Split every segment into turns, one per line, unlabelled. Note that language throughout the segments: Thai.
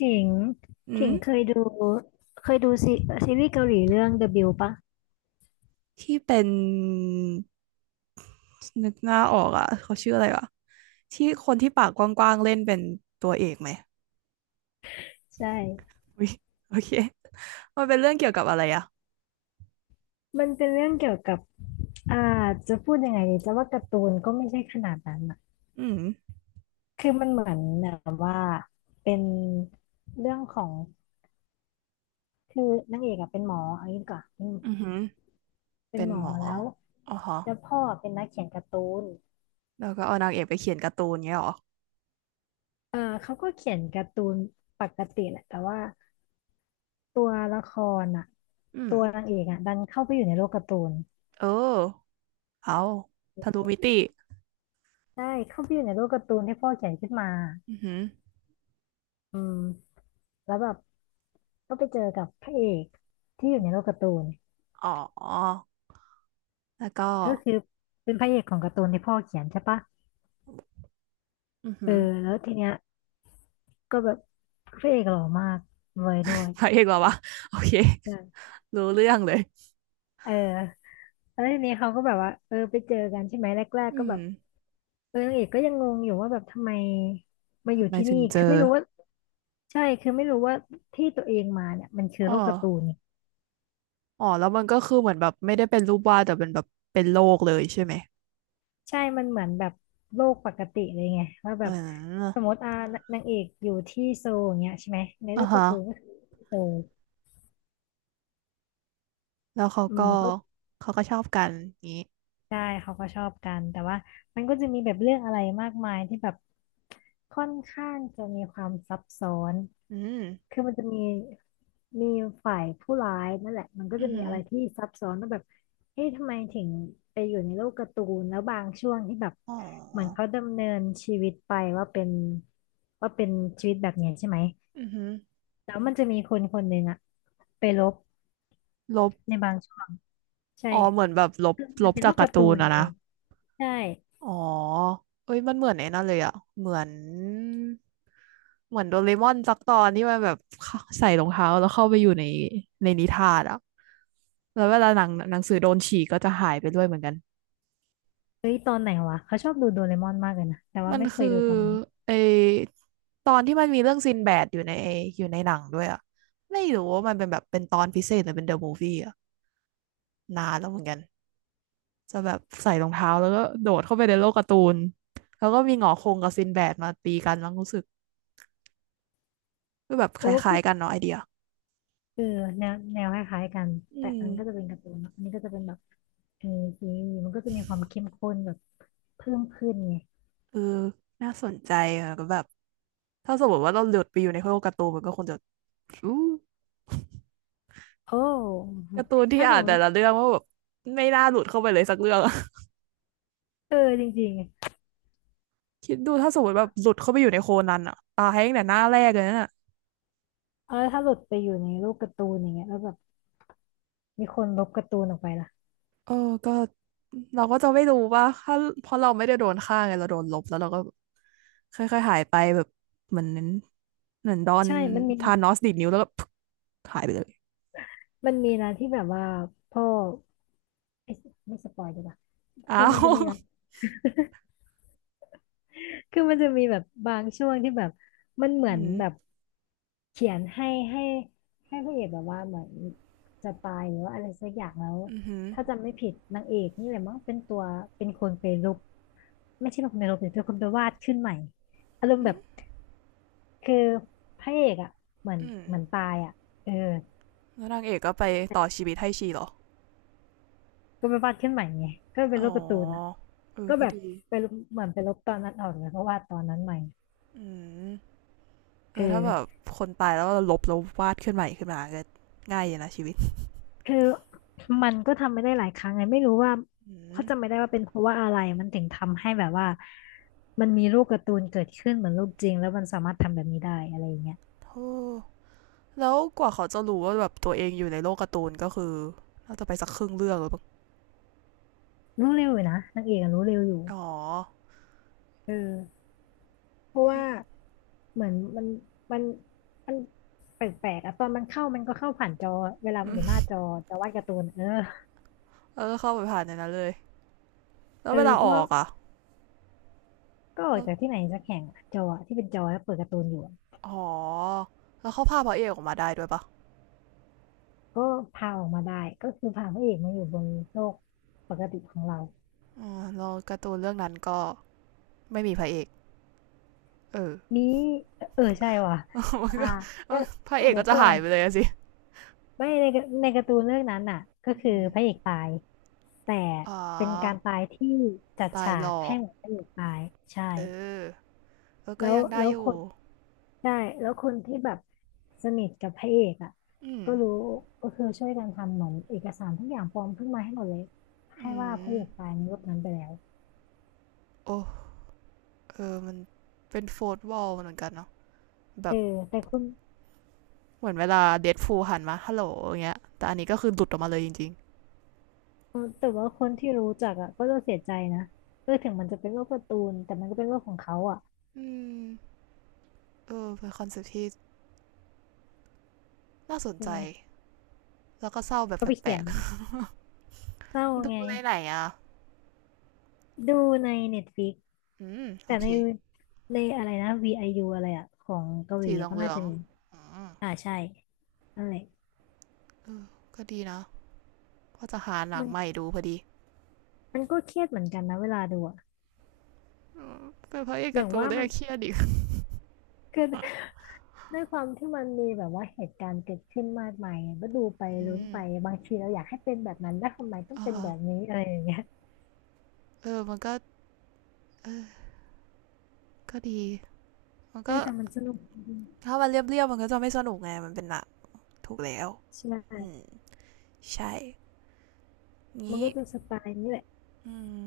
ถิง
อื
ถิงเค
ม
ยดูเคยดูซีซีรีส์เกาหลีเรื่อง The Bill ปะ
ที่เป็นนึกหน้าออกอ่ะเขาชื่ออะไรวะที่คนที่ปากกว้างๆเล่นเป็นตัวเอกไหม
ใช่
อุ้ยโอเคมันเป็นเรื่องเกี่ยวกับอะไรอ่ะ
มันเป็นเรื่องเกี่ยวกับอ่าจะพูดยังไงดีจะว่าการ์ตูนก็ไม่ใช่ขนาดนั้นอะ
อืม
คือมันเหมือนแบบว่าเป็นเรื่องของคือนางเอกอะเป็นหมอเอางี้ดีกว่อนอืม
อือหือ
เป็น
เป็น
หมอ
หมอ
แล้ว
อ๋อฮะ
พ่อเป็นนักเขียนการ์ตูน
แล้วก็เอานางเอกไปเขียนการ์ตูนเงี้ยเหรอ
เออเขาก็เขียนการ์ตูนปกติแหละแต่ว่าตัวละครอ่ะ
อืม
ตัวนางเอกอ่ะดันเข้าไปอยู่ในโลกการ์ตูน
เออเอาทะลุมิติ
ใช่เข้าไปอยู่ในโลกการ์ตูนที่พ่อเขียนขึ้นมา
อือหือ
อืมแล้วแบบก็ไปเจอกับพระเอกที่อยู่ในโลกการ์ตูน
อ๋อแล้วก็
ก็คือเป็นพระเอกของการ์ตูนที่พ่อเขียนใช่ปะ
อือ
เอ
หื
อ
อ
แล้วทีเนี้ยก็แบบพระเอกหล่อมากรวยด้วย
พระเอกเหรอวะโอเค
ใช่
รู้เรื่องเลย
เออแล้วทีนี้เขาก็แบบว่าเออไปเจอกันใช่ไหมแรก
อื
ๆก็แบ
ม
บเออนางเอกก็ยังงงอยู่ว่าแบบทำไมมาอ
ทำ
ยู่
ไม
ที่
ถึ
นี่
งเจ
คือ
อ
ไม่รู้ว่าใช่คือไม่รู้ว่าที่ตัวเองมาเนี่ยมันคือ
อ๋อ
โลกการ์ตูน
อ๋อแล้วมันก็คือเหมือนแบบไม่ได้เป็นรูปวาดแต่เป็นแบบเป็นโลกเลยใช่ไหม
ใช่มันเหมือนแบบโลกปกติเลยไงว่าแบ
อื
บ
า
สมมติอ่านางเอกอยู่ที่โซลอย่างเงี้ยใช่ไหมในโล
อ่า
กกา
ฮะ
ร์ตูนก็คือโซล
แล้วเขา
อื
ก็
มก็
ชอบกันนี้
ใช่เขาก็ชอบกันแต่ว่ามันก็จะมีแบบเรื่องอะไรมากมายที่แบบค่อนข้างจะมีความซับซ้อน
อืม
คือมันจะมีฝ่ายผู้ร้ายนั่นแหละมันก็
อื
จะ
อ
มี
หือ
อะไรที่ซับซ้อนว่าแบบเอ๊ะทำไมถึงไปอยู่ในโลกการ์ตูนแล้วบางช่วงที่แบบ
อ๋
เหมือน
อ
เขาดำเนินชีวิตไปว่าเป็นชีวิตแบบเนี้ยใช่ไหม
อือหือ
แล้วมันจะมีคนคนหนึ่งอะไปลบ
ลบ
ในบางช่วงใช่
อ๋อเหมือนแบบลบ
มันเป็นโล
จาก
ก
กา
กา
ร์
ร์ตู
ตูน
น
อะ
ไง
นะ
ใช่
อ๋อเอ้ยมันเหมือนไอ้นั่นเลยอะเหมือนโดเรมอนสักตอนที่มันแบบเข้าใส่รองเท้าแล้วเข้าไปอยู่ในนิทานอะแล้วเวลาหนังหนังสือโดนฉีกก็จะหายไปด้วยเหมือนกัน
เฮ้ยตอนไหนวะเขาชอบดูโดเรมอนมากเลยนะแต่ว่า
มัน
ไม่เค
คือ
ยดูตอนนั้น
ไอตอนที่มันมีเรื่องซินแบดอยู่ในหนังด้วยอ่ะไม่รู้ว่ามันเป็นแบบเป็นตอนพิเศษหรือเป็นเดอะมูฟวี่อ่ะนานแล้วเหมือนกันจะแบบใส่รองเท้าแล้วก็โดดเข้าไปในโลกการ์ตูนแล้วก็มีหงอคงกับซินแบดมาตีกันแล้วรู้สึกก็แบบค
เอ
ล
อก็
้า
คื
ย
อ
ๆกันเนาะไอเดีย
เออแนวแนวคล้ายๆกัน
อื
แต่
ม
อันก็จะเป็นการ์ตูนเนอะอันนี้ก็จะเป็นแบบเออซีรีส์มันก็จะมีความเข้มข้นแบบเพิ่มขึ้นไง
เออน่าสนใจอ่ะก็แบบถ้าสมมติว่าเราหลุดไปอยู่ในโลกการ์ตูนมันก็คงจะอู้
โอ้
การ์ตูนที่
ถ้าส
อ่าน
มม
แต่
ติ
ละเรื่องว่าแบบไม่น่าหลุดเข้าไปเลยสักเรื่อง
เออจริงๆไง
คิดดูถ้าสมมติแบบหลุดเข้าไปอยู่ในโคนันอะตายตั้งแต่หน้าแรกเลยนั่นอะ
เออถ้าหลุดไปอยู่ในโลกการ์ตูนอย่างเงี้ยแล้วแบบมีคนลบการ์ตูนออกไปล่ะ
เออก็เราก็จะไม่รู้ว่าถ้าเพราะเราไม่ได้โดนฆ่าไงเราโดนลบแล้วเราก็ค่อยๆหายไปแบบเหมือนดอน
ใช่มันมี
ทานอสดีดนิ้วแล้วก็ พึกหายไปเลย
มันมีนะที่แบบว่าพ่อเอ้ยไม่สปอยดีกว่าคื
อ้า
อมัน
ว
จะมีนะ คือมันจะมีแบบบางช่วงที่แบบมันเหมื
อื
อนแบ
ม
บเขียนให้ให้พระเอกแบบว่าเหมือนจะตายหรือว่าอะไรสักอย่างแล้ว
อืมอหือ
ถ้าจำไม่ผิดนางเอกนี่แหละมั้งเป็นตัวเป็นคนไปลบไม่ใช่เป็นคนไปลบแต่เป็นคนไปวาดขึ้นใหม่อารมณ์แบบคือพระเอกอ่ะเหมือน
อืม
เหมือนตายอ่ะเออ
แล้วนางเอกก็ไปต่อชีวิตให้ชีเหรอ
ก็ไปวาดขึ้นใหม่ไงก็เป็นล
อ๋อ
บการ์ตูนอ่ะ
เออ
ก็
ก็
แบบ
ดี
ไปลบเหมือนไปลบตอนนั้นออกแล้วก็วาดตอนนั้นใหม่
อืมเอ
เอ
อถ้าแบบ
อ
คนตายแล้วเราลบแล้ววาดขึ้นใหม่ขึ้นมาก็ง่ายอยู่นะชีวิต
คือมันก็ทำไม่ได้หลายครั้งไงไม่รู้ว่า
อืม
เขาจำไม่ได้ว่าเป็นเพราะว่าอะไรมันถึงทำให้แบบว่ามันมีรูปการ์ตูนเกิดขึ้นเหมือนรูปจริงแล้วมันสามารถทำแบบนี้ได้อะไรอย่างเงี้ย
โธ่แล้วกว่าเขาจะรู้ว่าแบบตัวเองอยู่ในโลกการ์ตูนก็คือน่าจะไปสักครึ่งเรื่องหรือเปล่า
รู้เร็วอยู่นะนางเอกอะรู้เร็วอยู่
อ๋อ
เออเพราะว่าเหมือนมันมันแปลกๆอะตอนมันเข้ามันก็เข้าผ่านจอเวลามันอยู่หน้า
อ
จอจะวาดการ์ตูนเออ
แล้วก็เข้าไปผ่านในนั้นเลยแล้ว
เอ
เว
อ
ลา
เพ
อ
ราะ
อ
ว่า
กอ่ะ
ก็ออกจากที่ไหนสักแห่งอะจออะที่เป็นจอแล้วเปิดการ์ตูนอยู่อะ
อ๋อแล้วเขาพาพระเอกออกมาได้ด้วยปะ
ก็พาออกมาได้ก็คือพาพระเอกมาอยู่บนโลกปกติของเรา
อ๋อแล้วการ์ตูนเรื่องนั้นก็ไม่มีพระเอกเออ
นี้เออใช่ว่ะ
มัน
อ่า
ก็
เอ้อ
พระเอก
เดี๋
ก็
ยว
จะ
ก่อ
หาย
น
ไปเลยสิ
ไม่ในในการ์ตูนเรื่องนั้นน่ะก็คือ
อ
พระเอกตายแต่
๋อ
เป็นการตายที่จัด
ตาย
ฉา
หล
ก
อ
ให้
ก
เหมือนพระเอกตายใช่
เออแล้วก็
แล้ว
ยังได้
แล้ว
อ
ค
ยู่
นใช่แล้วคนที่แบบสนิทกับพระเอกอ่ะ
อืม
ก็รู้ก็คือช่วยกันทำเหมือนเอกสารทุกอย่างปลอมขึ้นมาให้หมดเลยให้
อื
ว่าพระเอก
ม
ตายในรูปนั้นไปแล้ว
โอ้เออมันเป็นโฟร์ทวอลเหมือนกันเนาะแบ
เออ
บ
แต่คุณ
เหมือนเวลาเดดฟูลหันมาฮัลโหลอย่างเงี้ยแต่อันนี้ก็คือหลุดออกมาเลยจริง
เออแต่ว่าคนที่รู้จักอ่ะก็จะเสียใจนะเออถึงมันจะเป็นโลกการ์ตูนแต่มันก็เป็นโลกของเขาอ่ะ
ๆอืมเออเป็นคอนเซ็ปต์ที่น่าสน
ใช่
ใจ
ไหม
แล้วก็เศร้าแบบ
เขาไป
แปล
เขียน
ก
เศร้า
ๆดู
ไง
ในไหนอ่ะ
ดูในเน็ตฟ i ิก
อืมโอ
แต่
เค
ในในอะไรนะ VIU อยูอะไรอ่ะของเกาหลี
สีเหลื
อะ
อง
ก็
เหลื
น่า
อง
จะมีใช่นั่นแหละ
ๆเออก็ดีนะว่าจะหาหนั
มั
ง
น
ใหม่ดูพอดี
มันก็เครียดเหมือนกันนะเวลาดูอ่ะ
เืมเป็นพระเอก
อ
กา
ย่าง
ร์ตูน
ว่า
เล
มัน
ยเครียดอีก
คือด้วยความที่มันมีแบบว่าเหตุการณ์เกิดขึ้นมากมายอะก็ดูไป
อื
ลุ้น
ม
ไปบางทีเราอยากให้เป็นแบบนั้นแล้วทำไมต้อง
อ่า
เป็น
ฮะ
แบบนี้อะไรอย่างเงี้ย
เออมันก็เออก็ดีมัน
เอ
ก็
อแต่มันสนุกดี
ถ้ามันเรียบๆมันก็จะไม่สนุกไงมันเป็นหนักถูกแล้ว
ใช
อื
่
มใช่
มัน
งี้
ก็จะสไตล์นี้แหละ
อืม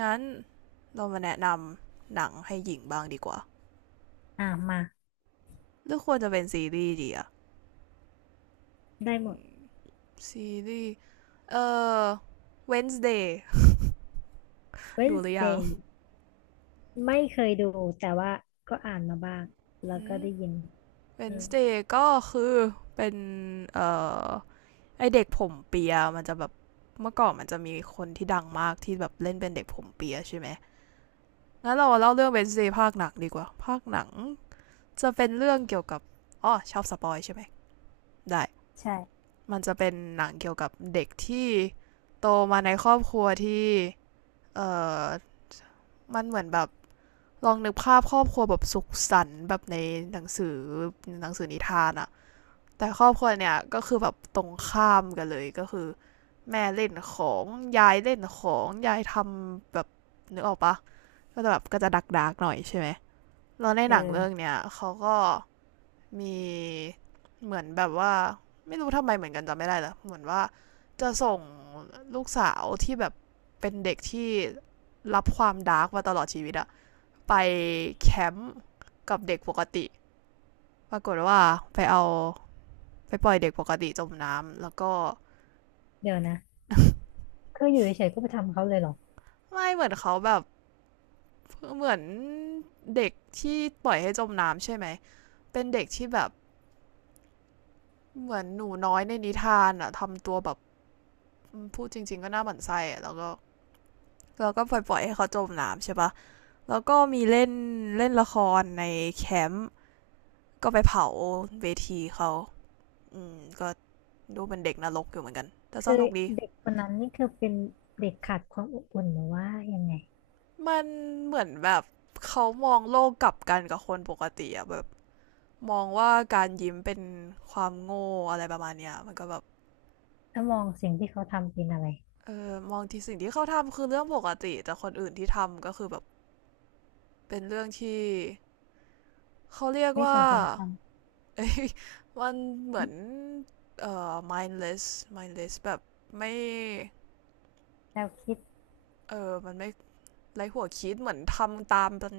งั้นเรามาแนะนำหนังให้หญิงบ้างดีกว่า
อ่ะมา
หรือควรจะเป็นซีรีส์ดีอะ
ได้หมด
ซีรีส์เอ่อ Wednesday ดูหรือยัง
Wednesday ไม่เคยดูแต่ว่าก็อ่านมาบ้างแล้ว
อื
ก็
ม
ได้ยินอืม
Wednesday ก็คือเป็นเอ่อไอเด็กผมเปียมันจะแบบเมื่อก่อนมันจะมีคนที่ดังมากที่แบบเล่นเป็นเด็กผมเปียใช่ไหมงั้นเราเล่าเรื่อง Wednesday ภาคหนังดีกว่าภาคหนังจะเป็นเรื่องเกี่ยวกับอ๋อชอบสปอยใช่ไหมได้
ใช่
มันจะเป็นหนังเกี่ยวกับเด็กที่โตมาในครอบครัวที่เอ่อมันเหมือนแบบลองนึกภาพครอบครัวแบบสุขสันต์แบบในหนังสือนิทานอะแต่ครอบครัวเนี่ยก็คือแบบตรงข้ามกันเลยก็คือแม่เล่นของยายเล่นของยายทำแบบนึกออกปะก็จะแบบก็จะดักดักๆหน่อยใช่ไหมแล้วใน
เ
หนังเรื่อง
ออ
เนี้ยเขาก็ มีเหมือนแบบว่าไม่รู้ทำไมเหมือนกันจำไม่ได้แล้วเหมือนว่าจะส่งลูกสาวที่แบบเป็นเด็กที่รับความดาร์กมาตลอดชีวิตอะไปแคมป์กับเด็กปกติปรากฏว่าไปเอาไปปล่อยเด็กปกติจมน้ำแล้วก็
เดี๋ยวนะคืออยู่เฉยๆก็ไปทำเขาเลยเหรอ
ไม่เหมือนเขาแบบเหมือนเด็กที่ปล่อยให้จมน้ำใช่ไหมเป็นเด็กที่แบบเหมือนหนูน้อยในนิทานอะทำตัวแบบพูดจริงๆก็น่าหมั่นไส้อะแล้วก็ เราก็ปล่อยๆให้เขาจมน้ำใช่ปะแล้วก็มีเล่นเล่นละครในแคมป์ก็ไปเผาเวทีเขาอืมก็ดูเป็นเด็กนรกอยู่เหมือนกัน แต่ส
คือ
นุกดี
เด็กคนนั้นนี่คือเป็นเด็กขาดความอบอุ่นหรือว่ายังไง
มันเหมือนแบบเขามองโลกกลับกันกับคนปกติอะแบบมองว่าการยิ้มเป็นความโง่อะไรประมาณเนี้ยมันก็แบบ
ถ้ามองสิ่งที่เขาทำเป็นอะไร
เออมองที่สิ่งที่เขาทำคือเรื่องปกติแต่คนอื่นที่ทำก็คือแบบเป็นเรื่องที่เขาเรียก
ไม่ส
ว่า
มควรท
เอ้ย มันเหมือนmindless mindless แบบไม่
ำแนวคิด
เออมันไม่ไรหัวคิดเหมือนทำตามกัน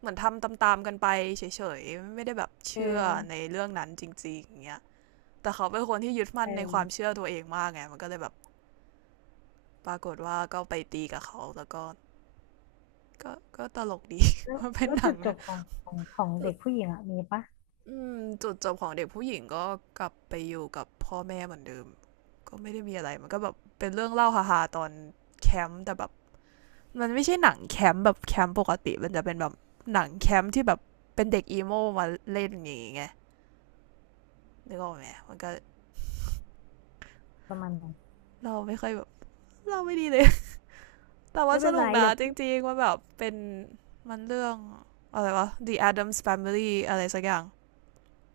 เหมือนทำตามๆกันไปเฉยๆไม่ได้แบบ
เอ
เชื่อใน
อ
เรื่องนั้นจริงๆอย่างเงี้ยแต่เขาเป็นคนที่ยึด
เ
มั่นในความ
ออ
เชื่อตัวเองมากไงมันก็เลยแบบปรากฏว่าก็ไปตีกับเขาแล้วก็ก็ก็ตลกดี
แล้ ว
มันเป็น
แล้ว
หนั
จุ
ง
ดจบของ
จุ
เด็
ด
กผู้หญิงอะมีปะ
จุดจบของเด็กผู้หญิงก็กลับไปอยู่กับพ่อแม่เหมือนเดิม ก็ไม่ได้มีอะไรมันก็แบบเป็นเรื่องเล่าฮาๆตอนแคมป์แต่แบบมันไม่ใช่หนังแคมป์แบบแคมป์ปกติมันจะเป็นแบบหนังแคมป์ที่แบบเป็นเด็กอีโมมาเล่นอย่างงี้ไงนึกออกไหมมันก็
ประมาณไหน
เราไม่ค่อยแบบเราไม่ดีเลย แต่ว่า
ไม่
ส
เป็น
นุ
ไร
กนะ
เดี๋ยว
จริงๆมันแบบเป็นมันเรื่องอะไรวะ The Adams Family อะไรสักอย่าง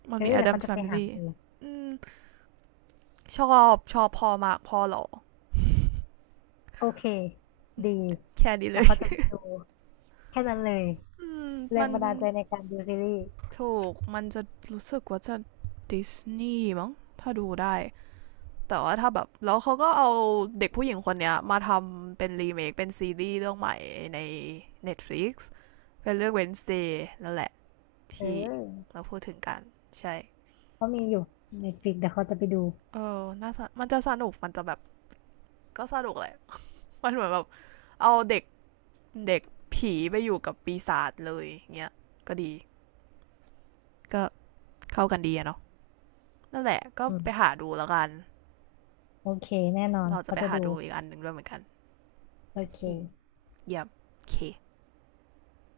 มัน
เออ
มี
เดี๋ยวเขา
Adams
จะไปหา
Family
ดู
อืมชอบชอบพอมากพอเหรอ
โอเคดี
แค่นี้เล
แต่
ย
เขาจะไปดูแค่นั้นเลย
อืม
แร
มั
ง
น
บันดาลใจในการดูซีรีส์
ถูกมันจะรู้สึกว่าจะดิสนีย์มั้งถ้าดูได้ แต่ว่าถ้าแบบแล้วเขาก็เอาเด็กผู้หญิงคนเนี้ยมาทำเป็นรีเมคเป็นซีรีส์เรื่องใหม่ใน Netflix เป็นเรื่อง Wednesday นั่นแหละ
เ
ที่
ออ
เราพูดถึงกันใช่
เขามีอยู่ในฟิกแต่เขาจะไปดู
เออน่าสนกมันจะสนุก มันจะแบบ ก็สนุกแหละ มันเหมือนแบบ เอาเด็ก เด็กผีไปอยู่กับปีศาจเลยเงี้ยก็ดี ก็เข้ากันดีอะเนาะนั่นแหละก็
อื
ไปหา
ม
ดูแล้วกัน
โอเคแน่นอน
เราจะ
เขา
ไป
จะ
หา
ดู
ดูอีกอันหนึ่งด้วยเหมือนกัน
โอเค
อืมยับเค